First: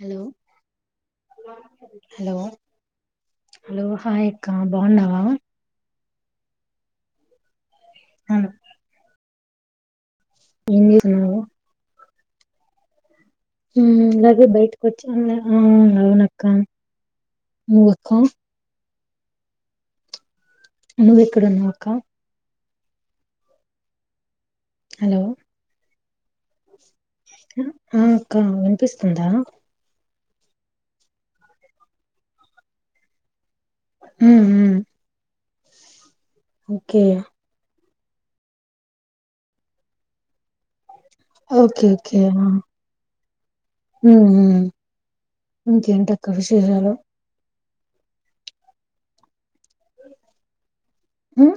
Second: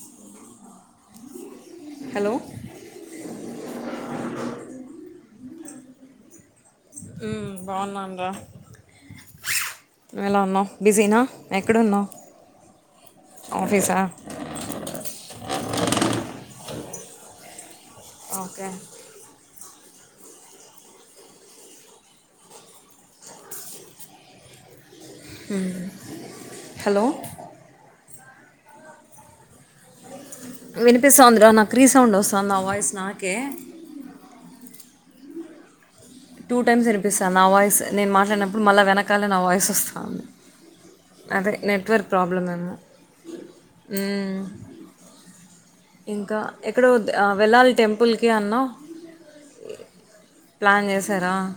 Hello hello hello hi అక్క బాగున్నావా హ్మ్ బాగున్నాను రా ఎలా ఉన్నావ్ ఏం బిజీనా చేస్తున్నావు ఎక్కడ ఉన్నావ్ అలాగే బయటకు వచ్చి అవునక్క అక్క ఓకే నువ్వెక్కడ ఉన్నావ్ అక్క హలో హుమ్ హ్మ్మ్ ఆ అక్క వినిపిస్తుందా వినిపిస్తంది రా నాకి రీ సౌండ్ వస్తుంది నా వాయిస్ నాకే హుహుమ్ టూ టైమ్స్ వినిపిస్తా నా వాయిస్ నేను మాట్లాడినప్పుడు మళ్ళా వెనకాల నా వాయిస్ వస్తంది అదే ఓకే నెట్వర్క్ ఓకే ప్రాబ్లమ్ ఏమో మ్మ్ హ్మ్మ్ మ్మ్ ఇంకేంటక్క ఇంకా ఎక్కడో విశేషాలు వెళ్ళాలి టెంపుల్కి అన్నవ్ ప్లాన్ చేశారా ఉమ్,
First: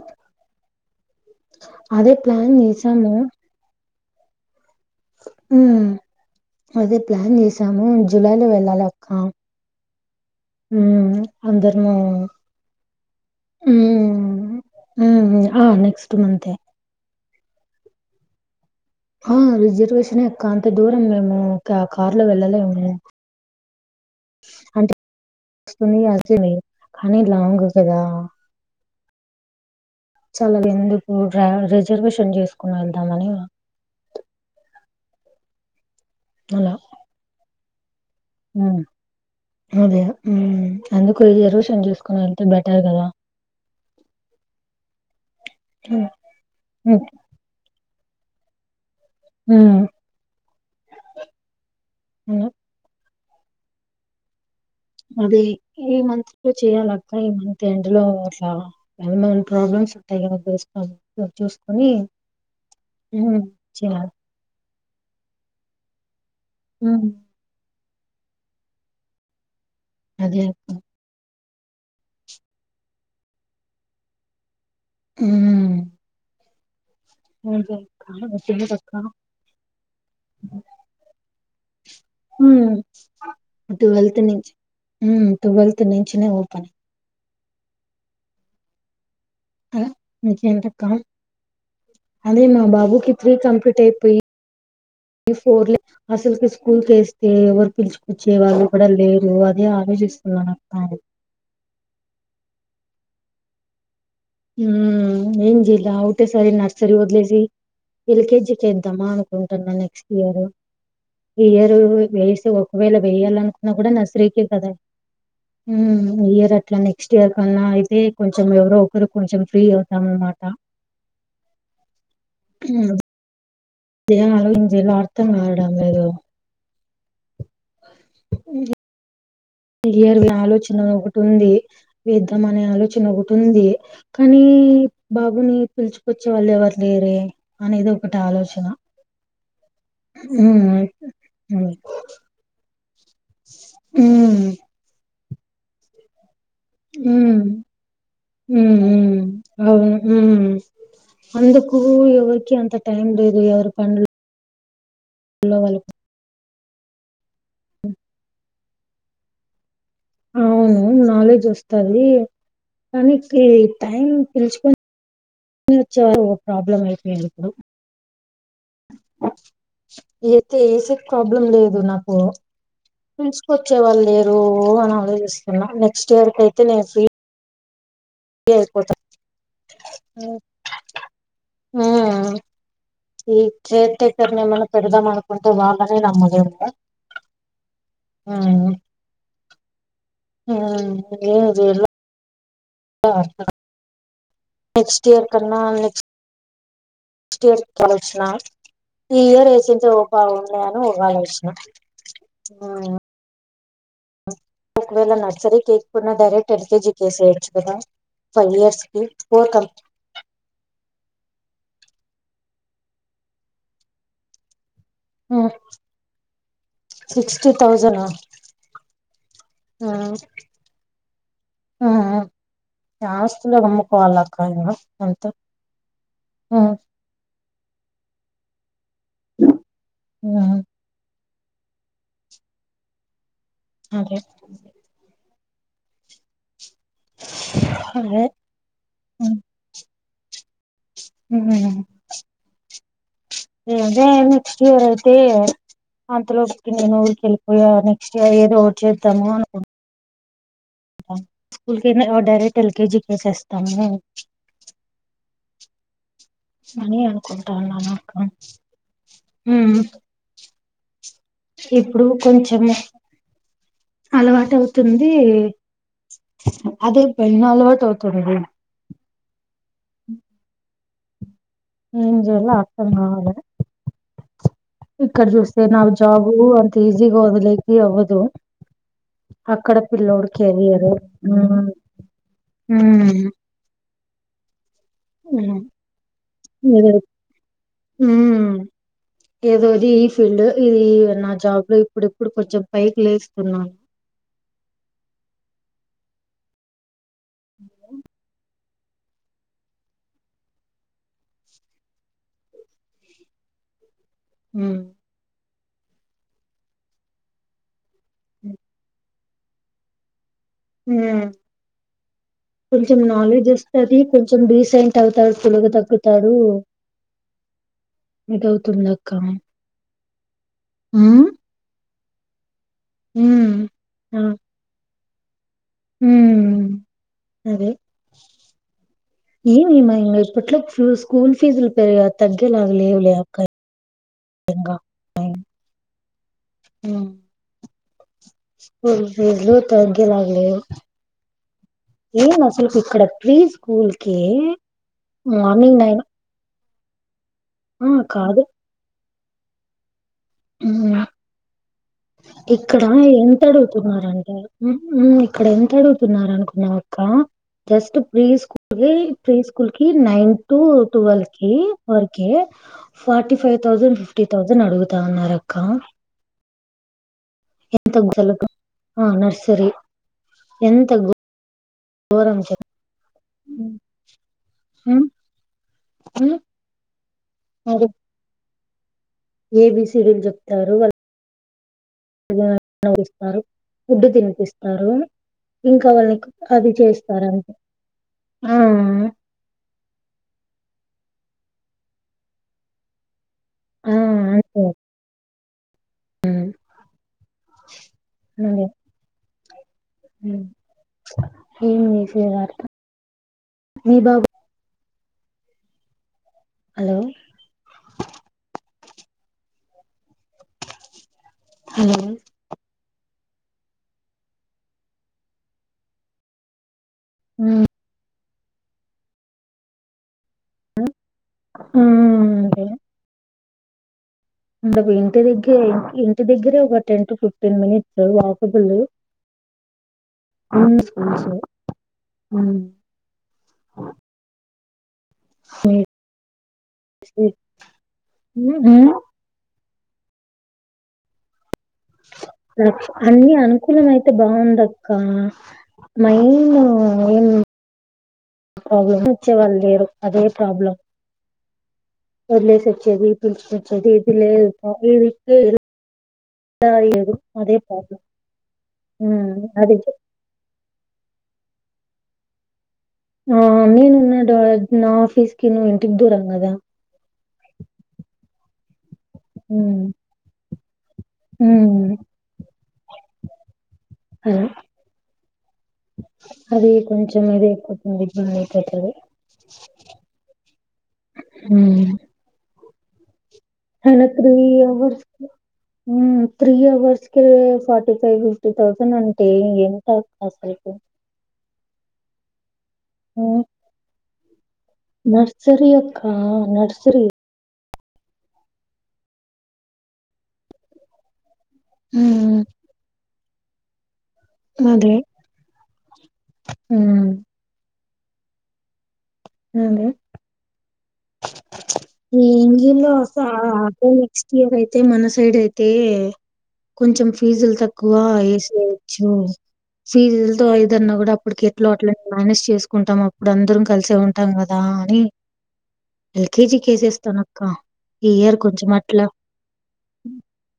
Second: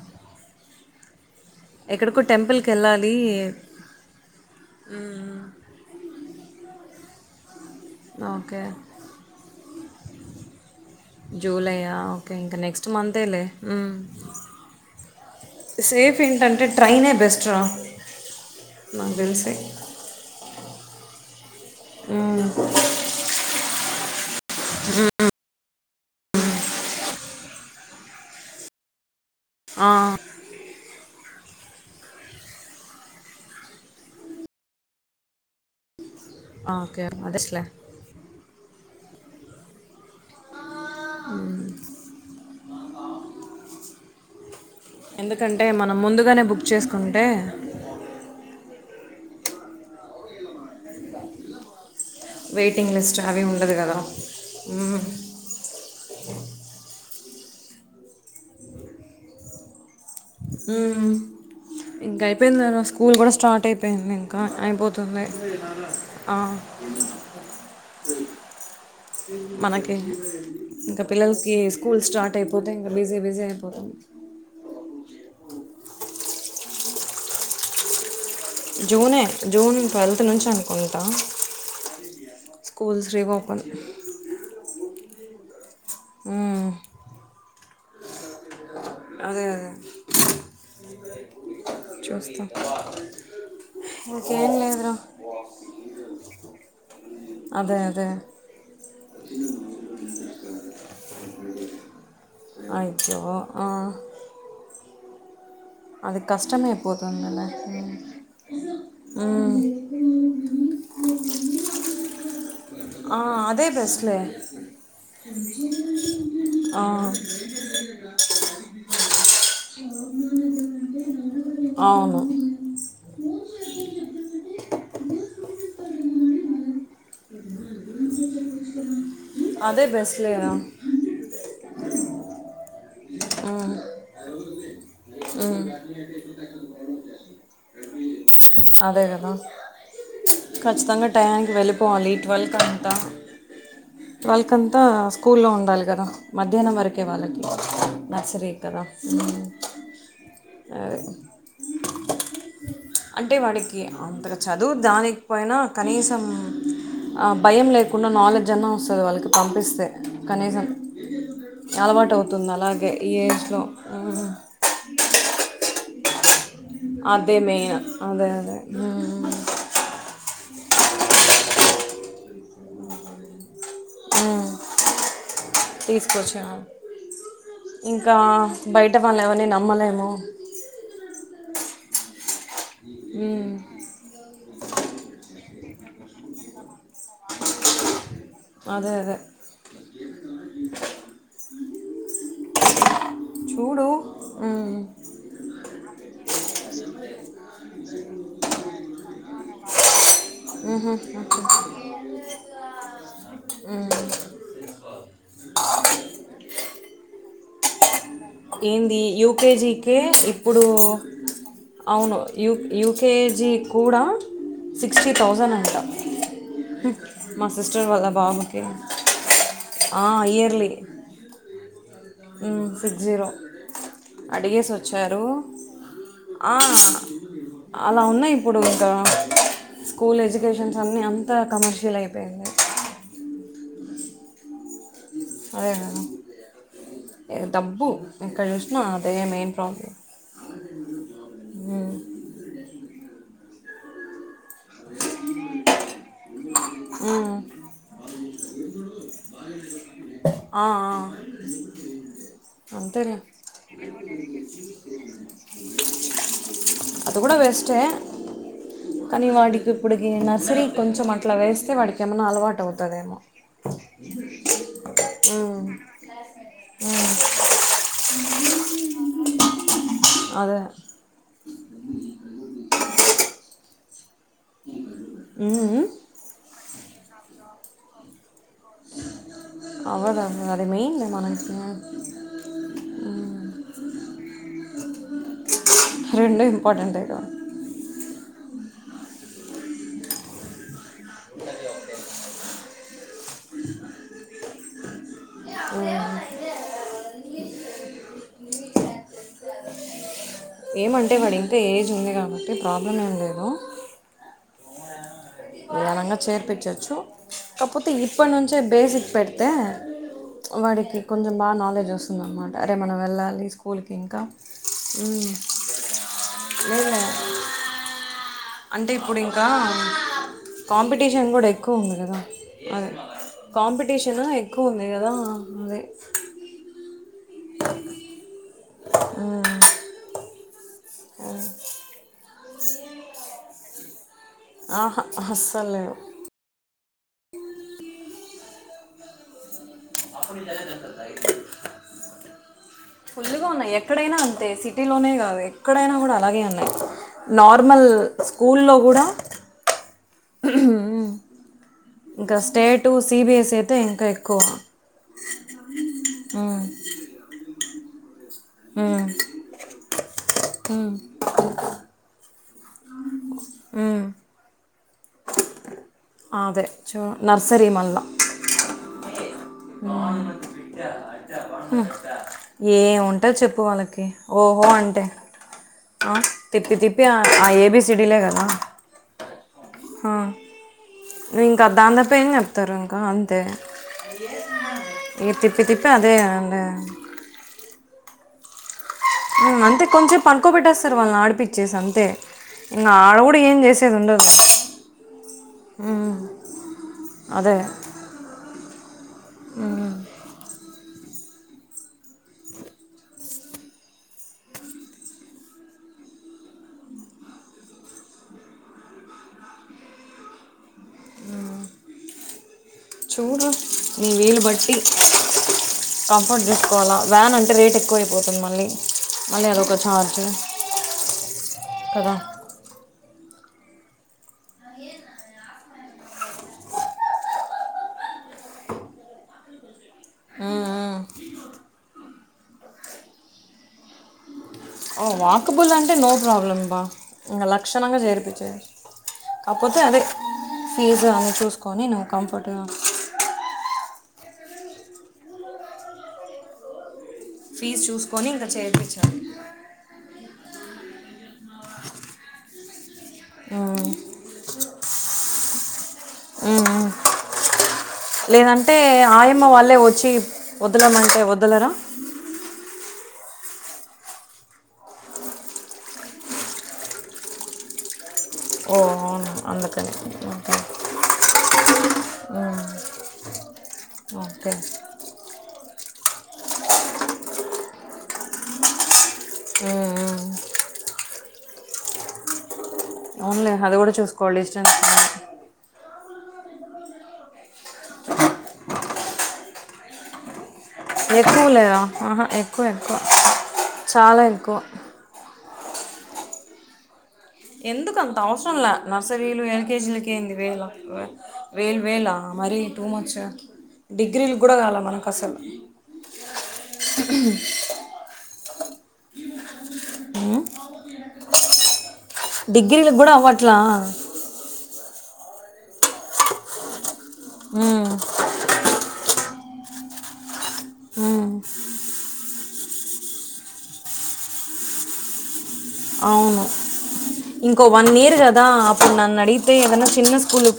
అదే ఎక్కడికో ప్లాన్ చేసాము టెంపుల్కియెల్లాలి మ్మ్ హ్మ్మ్ అదే ప్లాన్ చేసాము జూలైలో ఓకే వెళ్ళాలక్క జూలయ్యా ఓకే ఇంకా నెక్స్ట్ మంతేలే మ్మ్ మ్మ్ ఆ నెక్స్ట్ సేఫ్ మంతే ఏంటంటే ట్రైనే బెస్ట్ రా నాకు ఆ తెలిసి రిజర్వేషనెక్క అంత దూరం మేము కార్ లో వెళ్ళలేము అంటే వస్తుంది అదే మీ కానీ లాంగ్ కదా ఆ, చా అలా ఎందుకు రిజర్వేషన్ చేసుకుని వెళ్దామని అలా ఓకే అదెట్ల అదే అందుకు ఇ రోషన్ చూసుకుని వెళ్తే బెటర్ కదా ఎందుకంటే మనం ఉమ్, ముందుగానే బుక్ ఉమ్, చేసుకుంటే హ్మ్మ్ వెయిటింగ్ లిస్ట్ అవి ఉండదు కదా అది ఈ మంత్ లో చేయాలక ఈ మంత్ ఎండ్ లో అట్లా ప్రాబ్లమ్స్ ఉంటాయి కదా బేస్ హుమ్ ప్రాబ్లమ్స్ చూసుకొని ఇంక అయిపోయింది నాన స్కూల్ కూడా ఉమ్, స్టార్ట్ చేయాలి అయిపోయింది ఇంకా అయిపోతు ఉంది ఆ ఉమ్, మనకి అదే అక్క ఇంకా పిల్లలు ఇ స్కూల్ స్టార్ట్ అయిపోతే ఇంకా బిజీ బిజీ అయిపోతుంది హ్మ్మ్ [inaudible] జూనే జూన్ ట్వెల్త్ నుంచి అనుకుంటా హుమ్ స్కూల్స్ రీఓపెన్ ట్వెల్త్ నుంచి హ్మ్ము ట్వెల్త్ నుంచినే ఓపన్ అదే అదే మీకేంటక్క అదే మా బాబుకిి త్రీ కంప్లీట్ అయిపోయి ఇంక ఏం లేదు రా ఫోర్ అసలు స్కూల్ కేస్ అతే ఎవరు అదే అదే పిలుచుకొచ్చే వాళ్ళు కూడా లేరు అది ఆలోచిస్తున్నాను అక్క [unintelligible] అయ్యో ఆ హ్మ్మ్ ఏం లా అది ఒకటేసారి నర్సరీ వదిలేసి కష్టమైపోతుందిలే ఎల్కేజీకి ఎద్దామా ఉమ్. అనుకుంటున్నా నెక్స్ట్ ఇయర్ ఇయరు వేసి ఒకవేళ ఆ, వేయాల అదే అనుకున్నా కూడా బెస్ట్లే నర్సరీ కే కదా హ్మ్మ్ ఇయర్ అట్లా ఆ, నెక్స్ట్ ఇయర్ కన్నా అయితే కొంచెం ఎవరో అప్పుడు కొంచెం ఫ్రీ అవుతానన్న మాట అవును [unintelligible] ఇలా అర్థం కావడం లేదు అ అదే క్లియర్ గా బెస్ట్లేరా ఆలోచన ఒకటి ఉంది వేద్దాం అనే ఆలోచన ఒకటి ఉంది ఉమ్, కానీ బాబుని ఉమ్, పిలుచుకొచ్చే వాళ్ళు ఎవరు లేరే అనేది ఒకటి ఆలోచన అదే కదా ఉమ్ ఖచ్చితంగా టైఆకి ఉమ్ వెళ్ళిపోవాలి ట్వెల్ క ఉమ్ ట్వెల్త్ అంతా స్కూల్లో ఉండాలి కదా మధ్యాహ్నం వరకే వాళ్ళకి నర్సరీ ఉమ్ కదా ఉమ్ అవును ఉమ్ ఆ అందుకు ఎవరికి అంత టైం లేదు ఎవరు వాడికి పనులు అంతగా చదువు దానికి పోయినా కనీసం ఆ భయం లేకుండా నాలెడ్జ్ అన్న వస్తది వాళ్ళకి పంపిస్తే కనీసం అవును నాలెడ్జ్ వస్తది అలవాటు అవుతుంది అలాగే ఈ కానీ కి ఏజ్లో టైం ఉమ్, పిలుచుకొని చారు ప్రాబ్లమ్ అదే అయిపైనపుడు మెయిన్ అదే అదే ఉమ్, ఏయితే ఏసిక్ ప్రాబ్లం లేదు నాకు వచ్చే వాళ్ళు లేరు ఉమ్, అని ఆలోచిస్తున్నా నెక్స్ట్ ఇయర్ కి తీసుకొచ్చాను అయితే నేను ఫ్రీ ఇంకా బయట అయిపోతా వాళ్లు ఎవరిని నమ్మలేము ఉ ఈ ఉమ్, చత కర్మల్ని పెడుదాం మానుకుంటే వాల్ అనే నమ్మలేము ఉమ్ అదే అదే ఏం చేయాలో చూడు ఉ నెక్స్ట్ స్టేత్ ఆలోచనా ఈ ఇయర్ వేసించె ఓ బాగున్నాను అని ఉగాళ వేసిన ఉ ఒకవేళ నర్సరీ కేకు పోయిన డైరెక్ట్ ఎల్ కేజీ కేసేయొచ్చు కదా ఫైవ్ ఇయర్స్ ఏంది కి ఫోర్ కం యూకేజీ కే ఇప్పుడు అవును యు యూకేజీ కూడా సిక్స్టీ థౌజండ్ అంట మా సిక్స్టీ సిస్టర్ థౌజండ్ వాళ్ళ బాబు కి ఆ ఇయర్లీ ఉ జీరో ఆస్తులకు అమ్ముకోవాలక్క ఇంగ అడిగేసి వచ్చారు అంతే ఆ అలా ఉన్నాయి ఇప్పుడు ఇంకా స్కూల్ ఉమ్ ఎడ్యుకేషన్స్ అన్నీ అం త కమర్షియల్ అయిపోయింది ఓకే అదే మేడం డబ్బు అదే ఎక్కడ చూసినా అదే మెయిన్ ప్రాబ్లమ్ ఉహు వ అదే నెక్స్ట్ ఇయర్ అయితే అంతలో ఒకటి నేను ఊరికెళ్ళిపోయానే ఏదో ఒకటి చేద్దాము అనుకును [inaudible] స్కూల్ కైనా డైరెక్ట్ ఎల్కేజీ అంతేలే కేసేస్తాము అది కూడా వెస్ట్ ఉన్నాను అక్క కనీవాడికి ఉమ్ ఇప్పుడుకి నర్సరి ఇప్పుడు కొంచెము అవుతుందేమో అలవాటు అవుతుం ది ఉమ్, అదే ఉమ్, పెన్ అలవాటు అవుతుంది అదే ఏం జెయల్లో అర్ధం కావాలే ఇక్కడ చూస్తే ఉమ్, నాకు జాబు అంత ఈజీగా వదిలేకి అవ్వదు అక్కడ అవ్వదు పిల్లోడు అవ్వదు. అది కెరీయరు మెయిన్ ఉ మనకి ఉ ఉ రెండు మెదడు ఇంపార్టెంటే కదా ఉ ఏదోది ఈ ఫీల్డ్ ఇదియ్ నా జాబ్ లో ఇప్పుడు ఇప్పుడు కొంచెం పైకి లేస్తున్నాను ఉ అం ఏమంటే వాడి ఇంత ఏజ్ ఉంది కాబట్టి ప్రాబ్లం ఏం లేదు ఉ ప్రదానంగా చేర్పించవచ్చు కాపోతే ఇప్పటి నుంచే బేసిక్ పెడు తే వాడికి కొంచెం బాగా నాలెడ్జ్ వస్తుందన్నమాట అరే మనం కొంచెం వెళ్ళాలి నాలెడ్జ్ స్కూల్కి ఇంకా తనుగ తగ్గుతాడు లేదు మ గౌతుమ్ల అంటే కా ఇప్పుడు ఇంకా కాంపిటీషన్ కూడా ఎక్కువ ఉంది కదా అద కాంపిటీషన్ ఎక్కువ ఉంది కదా అదే హమ్ అధే మ్మ్. ఏమిమా ఇ ఇప్పట్లో స్కూల్ ఫీజులు పెరిగా తగ్గేలా లెవ్ లీ అక్కా ఆహ అస్సలేవు ఉమ్ స్కుల్ ఫీస్లు థగ్గేల లెవు ఏన్ అసలు ఇక్కడ ప్రీ ఫుల్గా ఉన్నాయి స్కూల్ ఎక్కడైనా కి అంతే సిటీలోనే కాదు మార్నింగ్ ఎక్కడైనా నైన్ కూడా అలాగే ఉన్నాయి నార్మల్ ఆ కాదు స్కూల్లో కూడా అ ఉమ్ ఇక్కడ ఎంత అయితే ఇంకా అడుగుతున్నారంటే ఎక్కువ ఇక్కడ ఎంత అడుగుతున్నారు మ్మ్. అనుకున్నా అక్క జస్ట్ ప్రీ స్కూల్ కి మ్మ్. ప్రీ స్కూల్ కి నైన్ టు మ్మ్. ట్వల్ కి వరకి ఫార్ ఫైవ్ తౌసండ్ మ్మ్. ఫిఫ తౌసండ్ అడుగుతాన్నారురక్క అదే చో ఎంత నర్సి ఓ అ ఘోరం చెప్ ఏ ఉంటా చెప్పు వాళ్ళకి ఓహో అంటే హ్మ్. ఆ హ్మ్. తిప్పి తిప్పి ఆ ఏబి సిడీలే కదా ఏబి ఆ, సీడిల్ చెప్తారు వాళ్ళ ఇంకా దాన్నపైనే చెప్తారు ఇంకా అంతే ఫుడ్డు తినిపిస్తారు ఈ తిప్పి తిప్పి ఇంకా అదే వాళ్ళని అంటే అది చేస్తారంటే ఆ అంతే కొంచెం పడుకో పెట్టేస్తారు వాళ్ళని ఆడిపిచ్చేసి అంతే ఇంకా ఆడ కూడా ఇప్పుడు ఏం ఆ! చేసేది ఉండదు అంతే. హ్మ్. అదే అదే. ఏం చేస వార్త మీ బాబ హలో హలో చూడు నీ వేలు బట్టి కంఫర్ట్ డ్రెస్ వ్యాన్ అంటే రేట్ ఎక్కువైపోతుంది మళ్ళీ మళ్ళీ అదొక ఛార్జ్ కదా ఉమ్ ఇంథకు ఎంటి ఇధి ఇంటి దగ్గరే ఒక ten to fifteen minutes walkable um [unintelligible] walkable అంటే నో ప్రాబ్లమ్ బా ఇంకా లక్షణంగా చెర్పిన్‌చచ్చు కొపోతే అదే ఫీజ్ అము చూసు అన్ని అనుకూలమ అతే బాగుంద అక్క మైన్ ఫీజు చూసుకొని ఇంకా ప్రాబ్లమ్ చేర్పించాలి వచ్చే వాళ్ళు లేరు అదే ప్రాబ్లం వదిలేసి వచ్చేది పిలుచుకొచ్చేది ఇది లేదు ఇది [unintelligible] లేదంటే ఆయమ్మ అది వాళ్ళే వచ్చి వదలమంటే వదలరా ఆ నేనున్నాడు నా ఆఫీస్ కి నువ్వు ఇంటికి దూరం కదా ఓ అవును అందుకని ఉమ్ అలా ఓకే అది కొంచెం ఏది ఎయిపోతుంది బన్ అయిపోతుంది ఉమ్, హ అవునులే అది కూడా చూసుకోవాలి డిస్టెన్స్ [unintelligible] త్రీ అవర్స్ క ఫార్టీ ఫైవ్ ఫిఫ్టీ థౌజండ్ అంటే ఏం త అసలు ఎక్కువ లేదు ఆహా ఎక్కువ ఎక్కువ ఉమ్ చాలా ఎక్కువ సరి అక్క నర్సరి ఎందుకు అంత అవసరం లే నర్సరీలు ఎల్కేజీలక అయింది వేల వేలు వేలా ఉమ్ మరిీ టూ మచ్ డిగ్రీలు కూడా కాలి అదే మనకు అసలు ఉమ్ అవు డిగ్రీలకు కూడా అవ్వట్లా అే నెక్స్ట్ ఇయర్ అయితే మన సైడ్ అయితే కొంచెం ఫీజులు ఉమ్, తక్కువ వేసేయచ్చు ఫీజు తతో ఏదన్నా కూడా ఉమ్, అప్పటికి ఎట్లా అట్ల మేనేజస్ చేసుకుంటాం అప్పుడు అందరం కలిసే ఉంట కలిసి ఉంటాం కథ అని అవును ఎల్కెజీ కేసెస్ ఇంకో వన్ ఇయర్ కదా అప్పుడు న నడిగితే ఏదన్నా చిన్న స్కూల్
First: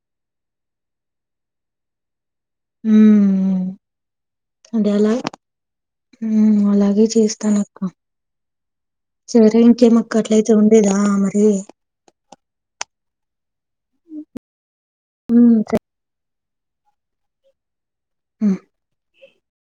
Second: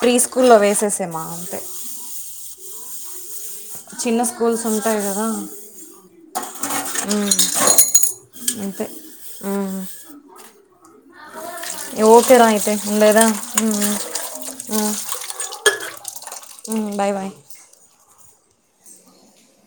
ప్రీ స్కూల్ లో వేస త్తసేమా అంటే హ చిన్న స్కూల్స్ ఉంటాయి కదా అలాగే చేస్తాన అక్క అంతే సరే ఉమ్ ఇంకేమక్క అట్లయితే ఉండేదా మరి ఓకే రా అయితే ఉందేదా ఉ స బాయ్ బాయ్ ఆ